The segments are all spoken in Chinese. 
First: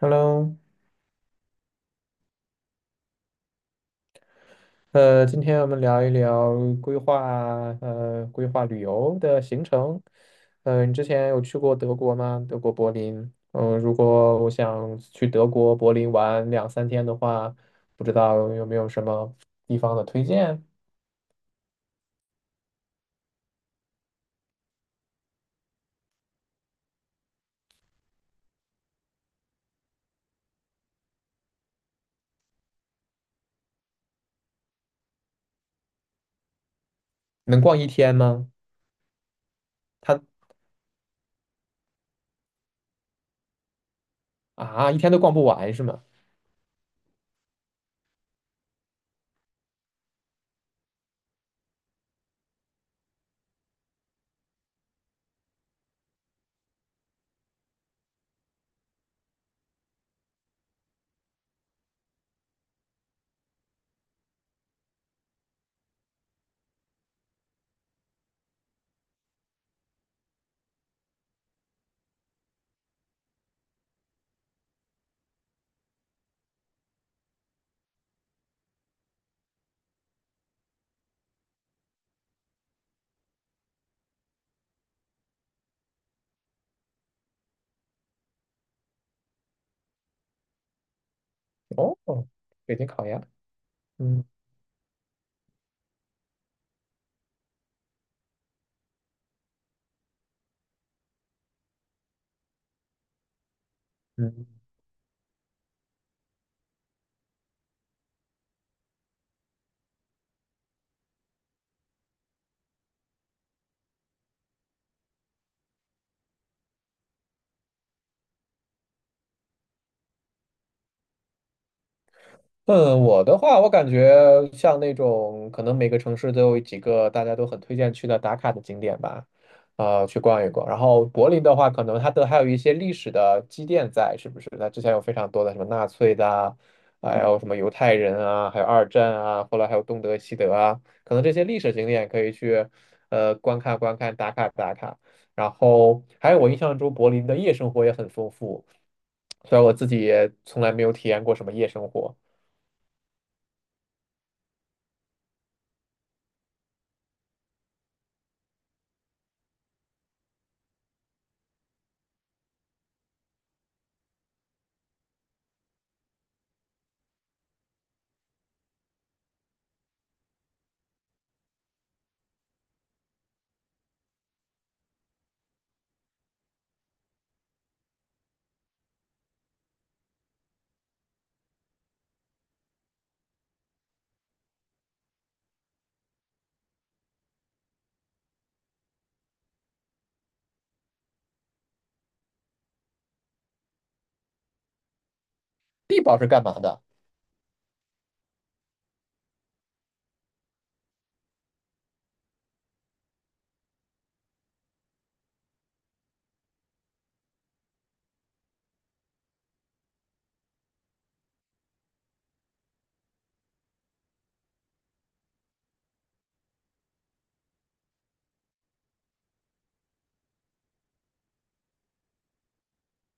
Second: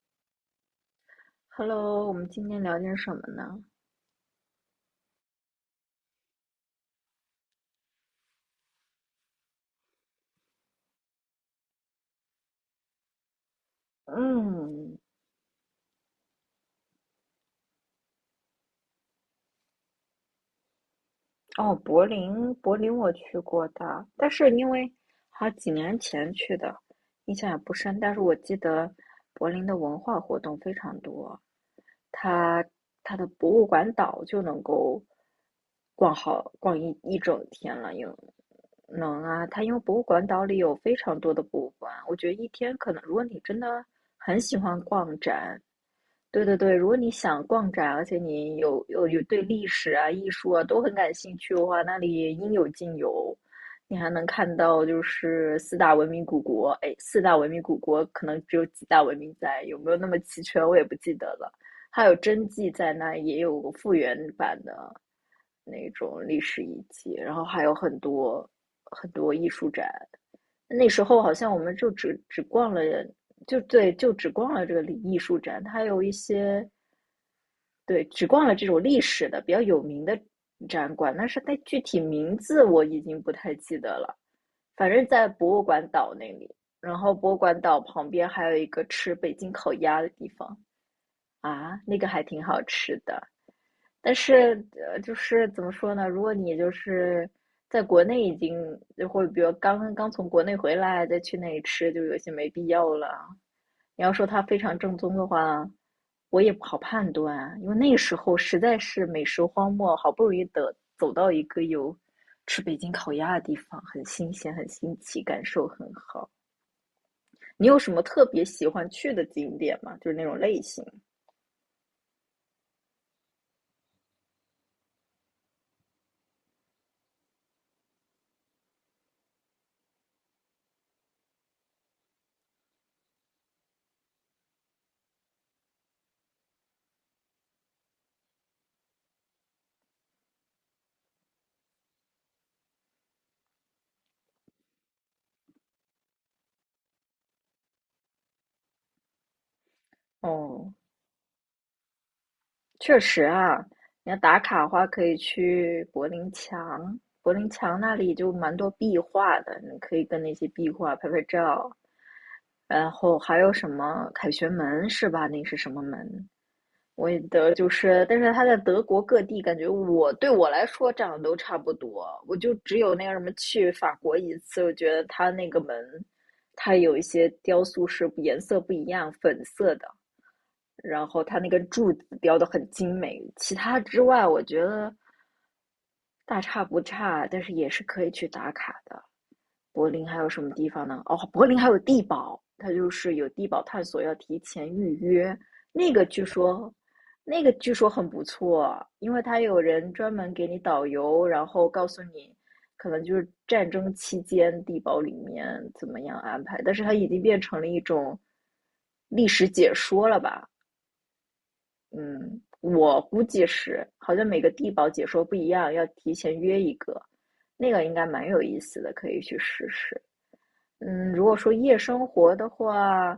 Hello，Hello，我们今天聊点什么呢？今天我们聊一聊规划旅游的行程。你之前有去过德国吗？德国柏林。嗯、如果我嗯，想去德国柏林玩2、3天的话，不知道有没有什么地方的推荐？哦，柏林我去过的，但是因为好几年前去的，印象也不深。但是我记得柏林的文化活动非常多，它它的博物馆岛就能够逛一整能天逛一了，天吗？能啊，它因为博物他馆岛里有非常多的博物馆，我觉得一天可能，如果你真的很喜欢啊，一天逛都逛不展，完是吗？对对对，如果你想逛展，而且你有对历史啊、艺术啊都很感兴趣的话，那里应有尽有。你还能看到就是四大文明古国，哎，四大文明古国可能只有几大文明在，有没有那么齐全我也不记得了。还有真迹在那，也有个复原版的那种历史遗迹，然后还有很多很多艺术展。那时候好像我们就只逛了，就对，就只逛了这个艺术展，它有一些对，只逛了这种历史的比较有名的展馆，但是它具体名字我已经不太记得了，反正在博物馆岛那里。然后博物馆岛旁边还有一个吃北京烤鸭的地方啊，那哦，个还挺好北京吃烤鸭。的。但嗯是，就是怎么说呢？如果你就是在国内已经，就会比如刚刚从国内回来，再去那里吃，就有些没必要了。你要说它嗯非常正宗的话，我也不好判断啊，因为那时候实在是美食荒漠，好不容易的走到一个有吃北京烤鸭的地方，很新鲜，很新奇，感受很好。你有什么特别喜欢去的景点吗？就是那种类型。嗯，我的话，我感觉像那种可能每个城市都有几个大家都很推荐去的打卡的景点吧，去逛一逛。然后柏林的话，可能它都还有一些历史的积淀在，是不是？那之前有非常多的什么纳粹的啊，还有什么犹太人啊，还有二战啊，后来还有东德、西德啊，可能这些历史景点可以去观看观看，打卡打卡。然后还有我印象中柏林的夜生活也很丰富，虽然我自己也从来哦，没有体验过什么夜生活。确实啊，你要打卡的话，可以去柏林墙，柏林墙那里就蛮多壁画的，你可以跟那些壁画拍拍照。然后还有什么凯旋门是吧？那是什么门？我也得就是，但是它在德国各地，感觉我对我来说长得都差不多。我就只有那个什么去法国一次，我觉得它那个门，它有一些雕塑是颜色不一样，粉色的。然后它那个柱子雕得很精美。其他之外，我觉得大差不差，但是也是可以去打卡的。柏林还有什么地方呢？哦，柏林还有地堡，它就是有地堡探索，要提前预约。那地个堡据是干嘛说，的？那个据说很不错，因为它有人专门给你导游，然后告诉你，可能就是战争期间地堡里面怎么样安排。但是它已经变成了一种历史解说了吧？嗯，我估计是，好像每个地堡解说不一样，要提前约一个，那个应该蛮有意思的，可以去试试。嗯，如果说夜生活的话，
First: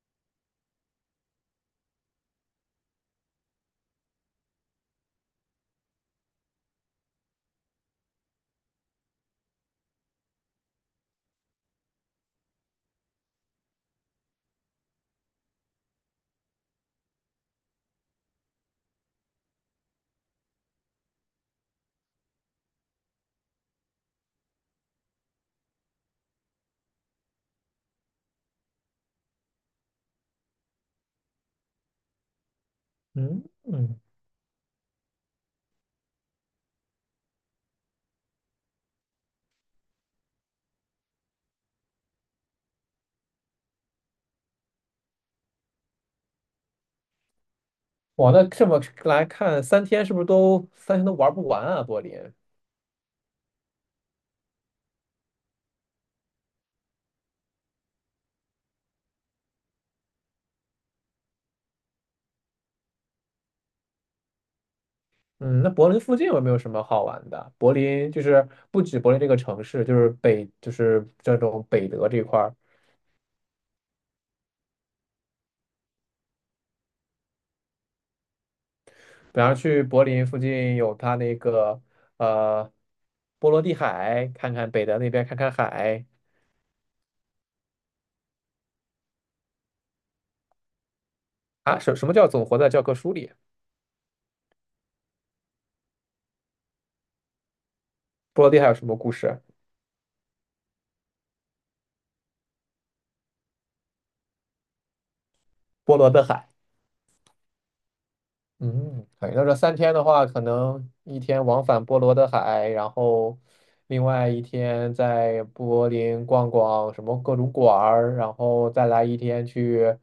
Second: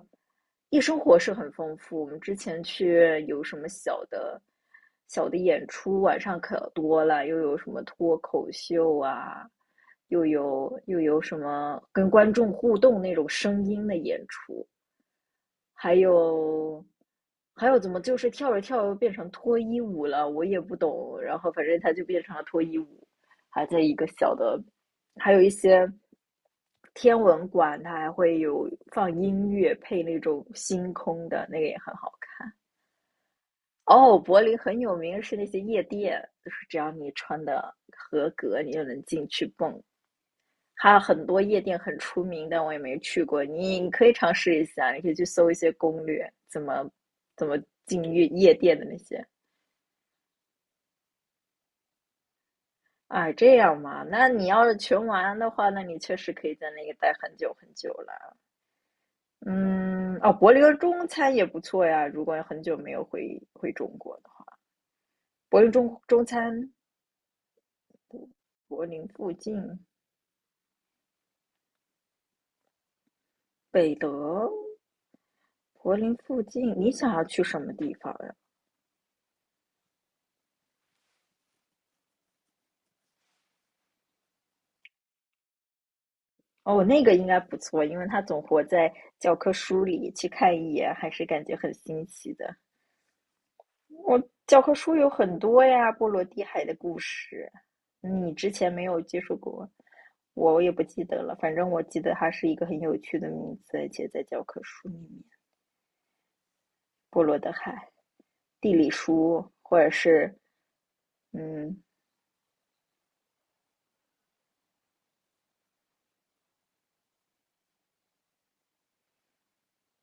夜生活是很丰富。我们之前去有什么小的演出，晚上可多了，又有什么脱口秀啊，又有什么跟观众互动那种声音的演出，还有还有怎么就是跳着跳着变成脱衣舞了，我也不懂。然后反正它就变成了脱衣舞，还在一个小的，还有一些天文馆，它还会有放音乐配那种星空的，那个也很好看。嗯嗯，哦，柏林很有名是那些夜店，就是只要你穿的合格，你就能进去蹦。还有很多夜店很出名，但我也没去过。你可以尝试一下，你可以去搜一些攻略，怎么进夜哇，那夜这店么的那些。来看，三天是不是都三天都玩不完啊？柏林，啊，这样嘛？那你要是全玩的话，那你确实可以在那个待很久很久了。嗯，哦，柏林中餐也不错呀。如果很久没有回中国的话，柏嗯，林那柏中林附中近有没有什餐，么好玩的？柏林就是不柏止林柏林这附个城近，市，就是北就是这种北德这块儿，北德，柏林附近，你想要去什么地方呀？比方去柏林附近有它那个呃波罗的海，看看北德那边看看海哦，那个应该不错，因为它总活在教科书里，去看一眼还是感觉很啊，什新什么叫奇总的。活在教科书里？我教科书有很多呀，波罗的海的故事，你波之罗的海前有没什么有故接触事？过，我也不记得了。反正我记得它是一个很有趣的名字，而且在教科书里面，波罗的海。波罗的海、地理嗯，可以。那书，这三或者天的话，是可能一天往嗯返波罗的海，然后另外一天在柏林逛逛什么各种馆儿，然后再来一天去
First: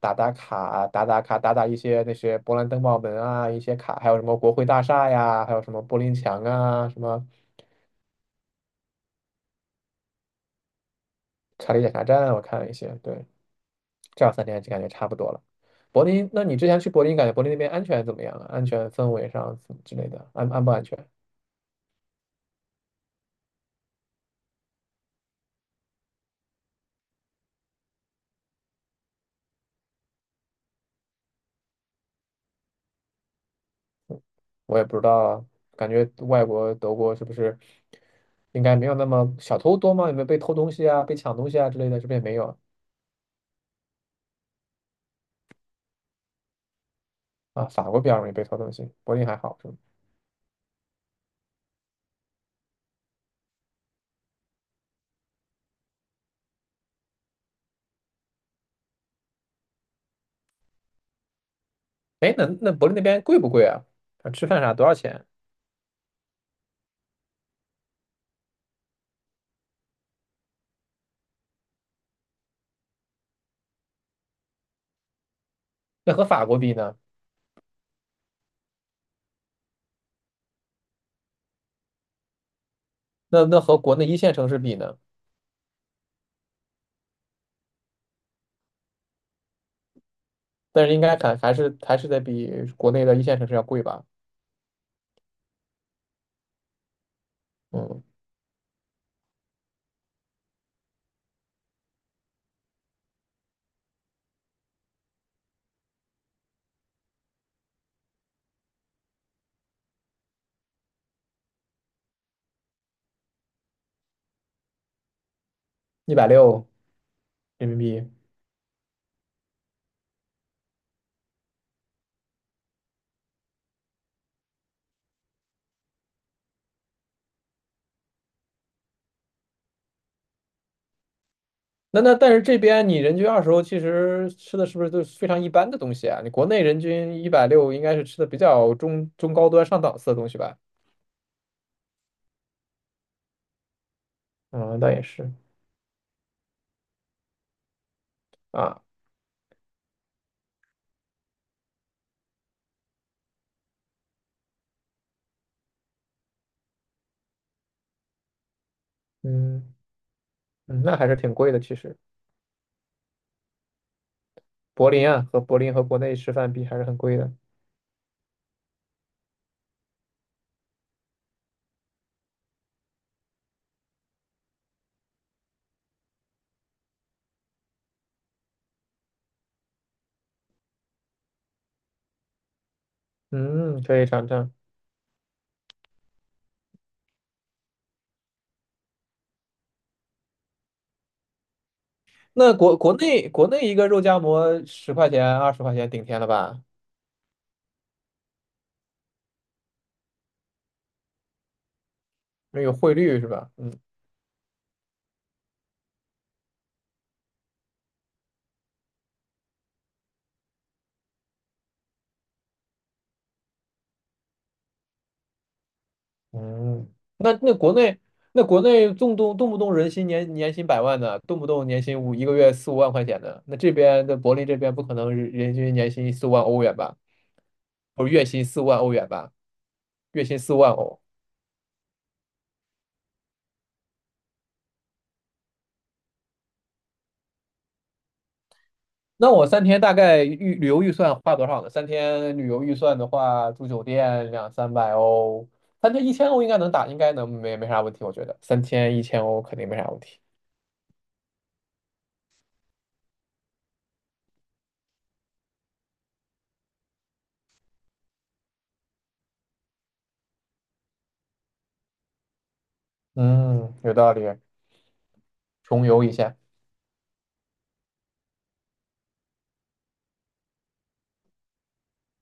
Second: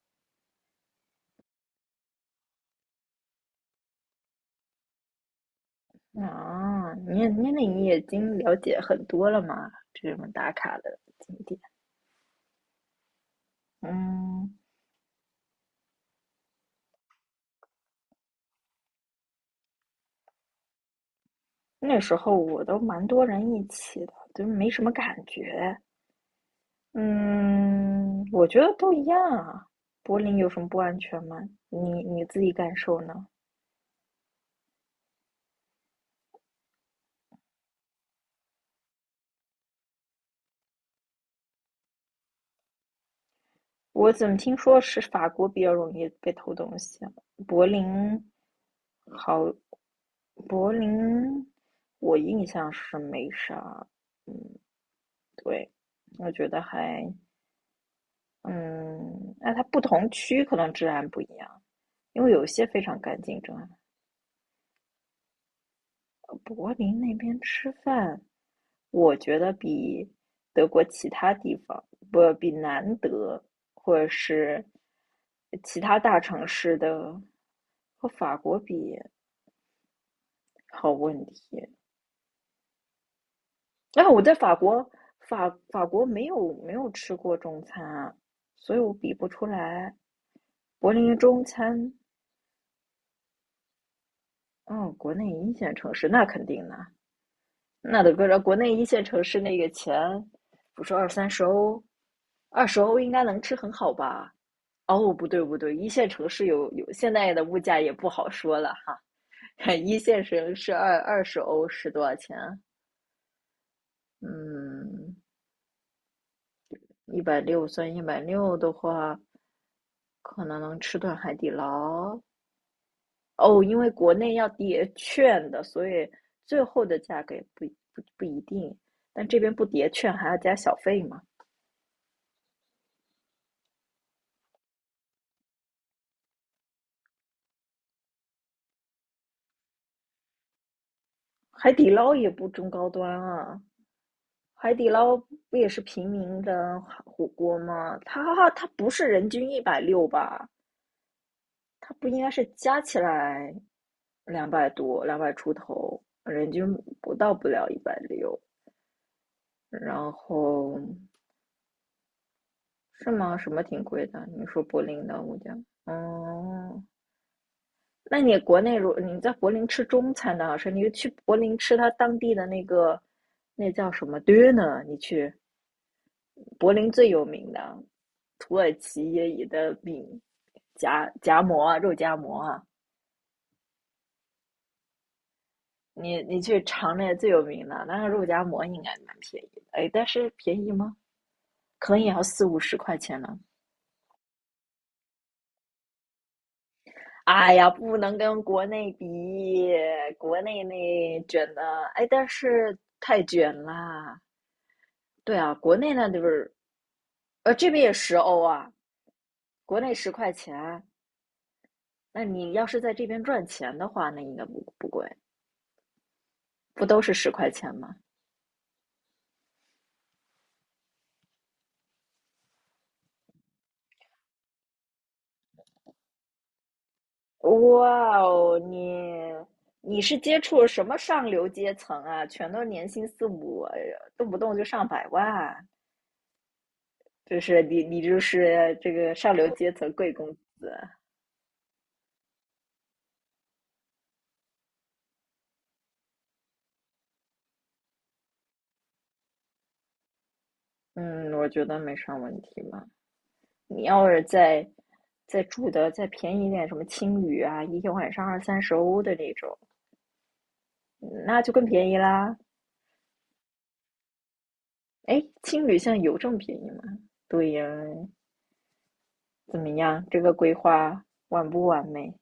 打打卡、打打卡、打打一些那些勃兰登堡门啊，一些卡，还有什么国会大厦呀，还有什么柏林墙啊，啊，什你么也你那你已经了解很多了嘛？这种打卡的景点，查理检查站，我看了一些。对，这样三嗯。天就感觉差不多了。柏林，那你之前去柏林，感觉柏林那边安全怎么样啊？安全氛围上之类的，安不安全？那时候我都蛮多人一起的，就是没什么感觉。嗯，我觉得都一样啊。柏林有什么不安全吗？你自己感受呢？我也不知道啊，感觉外国德国是不是应该没有那么小偷多吗？有没有被偷东西啊、被抢东西啊之类的？这边也没有啊？我怎么听说是法国比较容易被偷东西啊？柏啊法国比较林容易被偷东西，柏林还好，好是吗？柏林我印象是没啥。嗯，对，我觉得还嗯，那它不同区可能治安不一样，因为哎，有那些那非柏林常那干边贵净，不治贵安。啊？啊吃饭啥多少钱？柏林那边吃饭，我觉得比德国其他地方，不，比南德或者是其他那大和法城国比市呢？的和法国比，好问题。那和国内啊，一我在线城法市比国，呢？法国没有吃过中餐啊，所以我比不出来。但柏是应林的该还中还是餐，还是得比国内的一线城市要贵吧？嗯，国内一线城市那肯定的。那嗯，得搁着国内一线城市那个钱，不说二三十欧，二十欧应该能吃很好吧？哦，不对不对，一线城市现在的物价也不好说了哈。一线城市二十欧是多少钱？嗯，一百六一百六人民算一币。百六的话，可能能吃顿海底捞。哦，因为国内要叠券的，所以最后的价格也不一定。但这边不叠券还要加小费嘛？那但是这边你人均20欧，其实吃的是不是都是非常一般的东西啊？你国内人均一百六，应该是吃的比较中高端上档次的东西吧？海底捞也不中高端啊，海嗯，底倒也捞是不也是平民的火锅吗？它啊，不是人均一百六吧？它不应该是加起来200多、200出头，人均不了一百六。嗯然后嗯，那还是挺贵的。其实是吗？什么挺贵的？你说柏柏林林的啊，物和价？柏林和国内吃饭比还哦，是很贵的。那你国内如你在柏林吃中餐的好吃，你去柏林吃它当地的那个那叫什么 döner，你去。柏林最有名的土耳其也有的饼，夹夹馍啊肉夹馍啊，嗯，可以尝尝。你去尝那最有名的，那个肉夹馍应该蛮便宜的，哎，但是便宜吗？可能也要四那五十国国块钱内呢。国内一个肉夹馍十块钱20块钱顶天了吧？哎呀，不能跟国内比，国内那卷的，哎，但因为有是汇率太是吧？卷嗯啦。对啊，国内那就是，这边也十欧啊，国内十块钱，那你要是在这边赚钱的话，那应该不贵，不嗯，都是十那块那国钱吗？内国内动不动人薪年年薪百万的，动不动年薪五一个月4、5万块钱的，那这边的柏林这边不可能人均年薪四五万欧元吧，不是哇月薪哦，四五万欧元你吧，你是月薪接四五触万什么欧。上流阶层啊？全都年薪四五，哎呀动不动就上百万，就是你就是这个那上流我三阶天层大贵概公旅子。游预算花多少呢？三天旅游预算的话，住酒店2、300欧，三天一千欧应该能打，应该能没啥问题，我觉得三天一千欧肯定没啥问题。嗯，我觉得没啥问题嘛。你要是再住的再便宜一点，什么青旅啊，一个晚上二三十欧的那种，那就更便宜啦。嗯，有道理，哎，青旅穷现在游一有这下。么便宜吗？对呀，怎么样？这个规划完不完美？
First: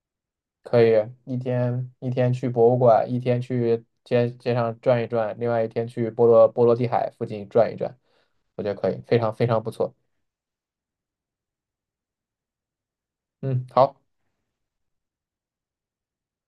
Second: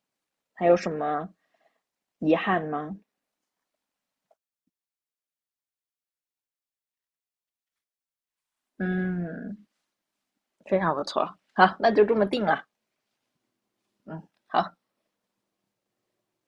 还有可什以么一天一天遗去憾博物吗？馆，一天去街上转一转，另外一天去波罗的海附近转一转，我觉得可以，非常非嗯，常不错。非常不错。好，那就这么定了。嗯，好。嗯，好。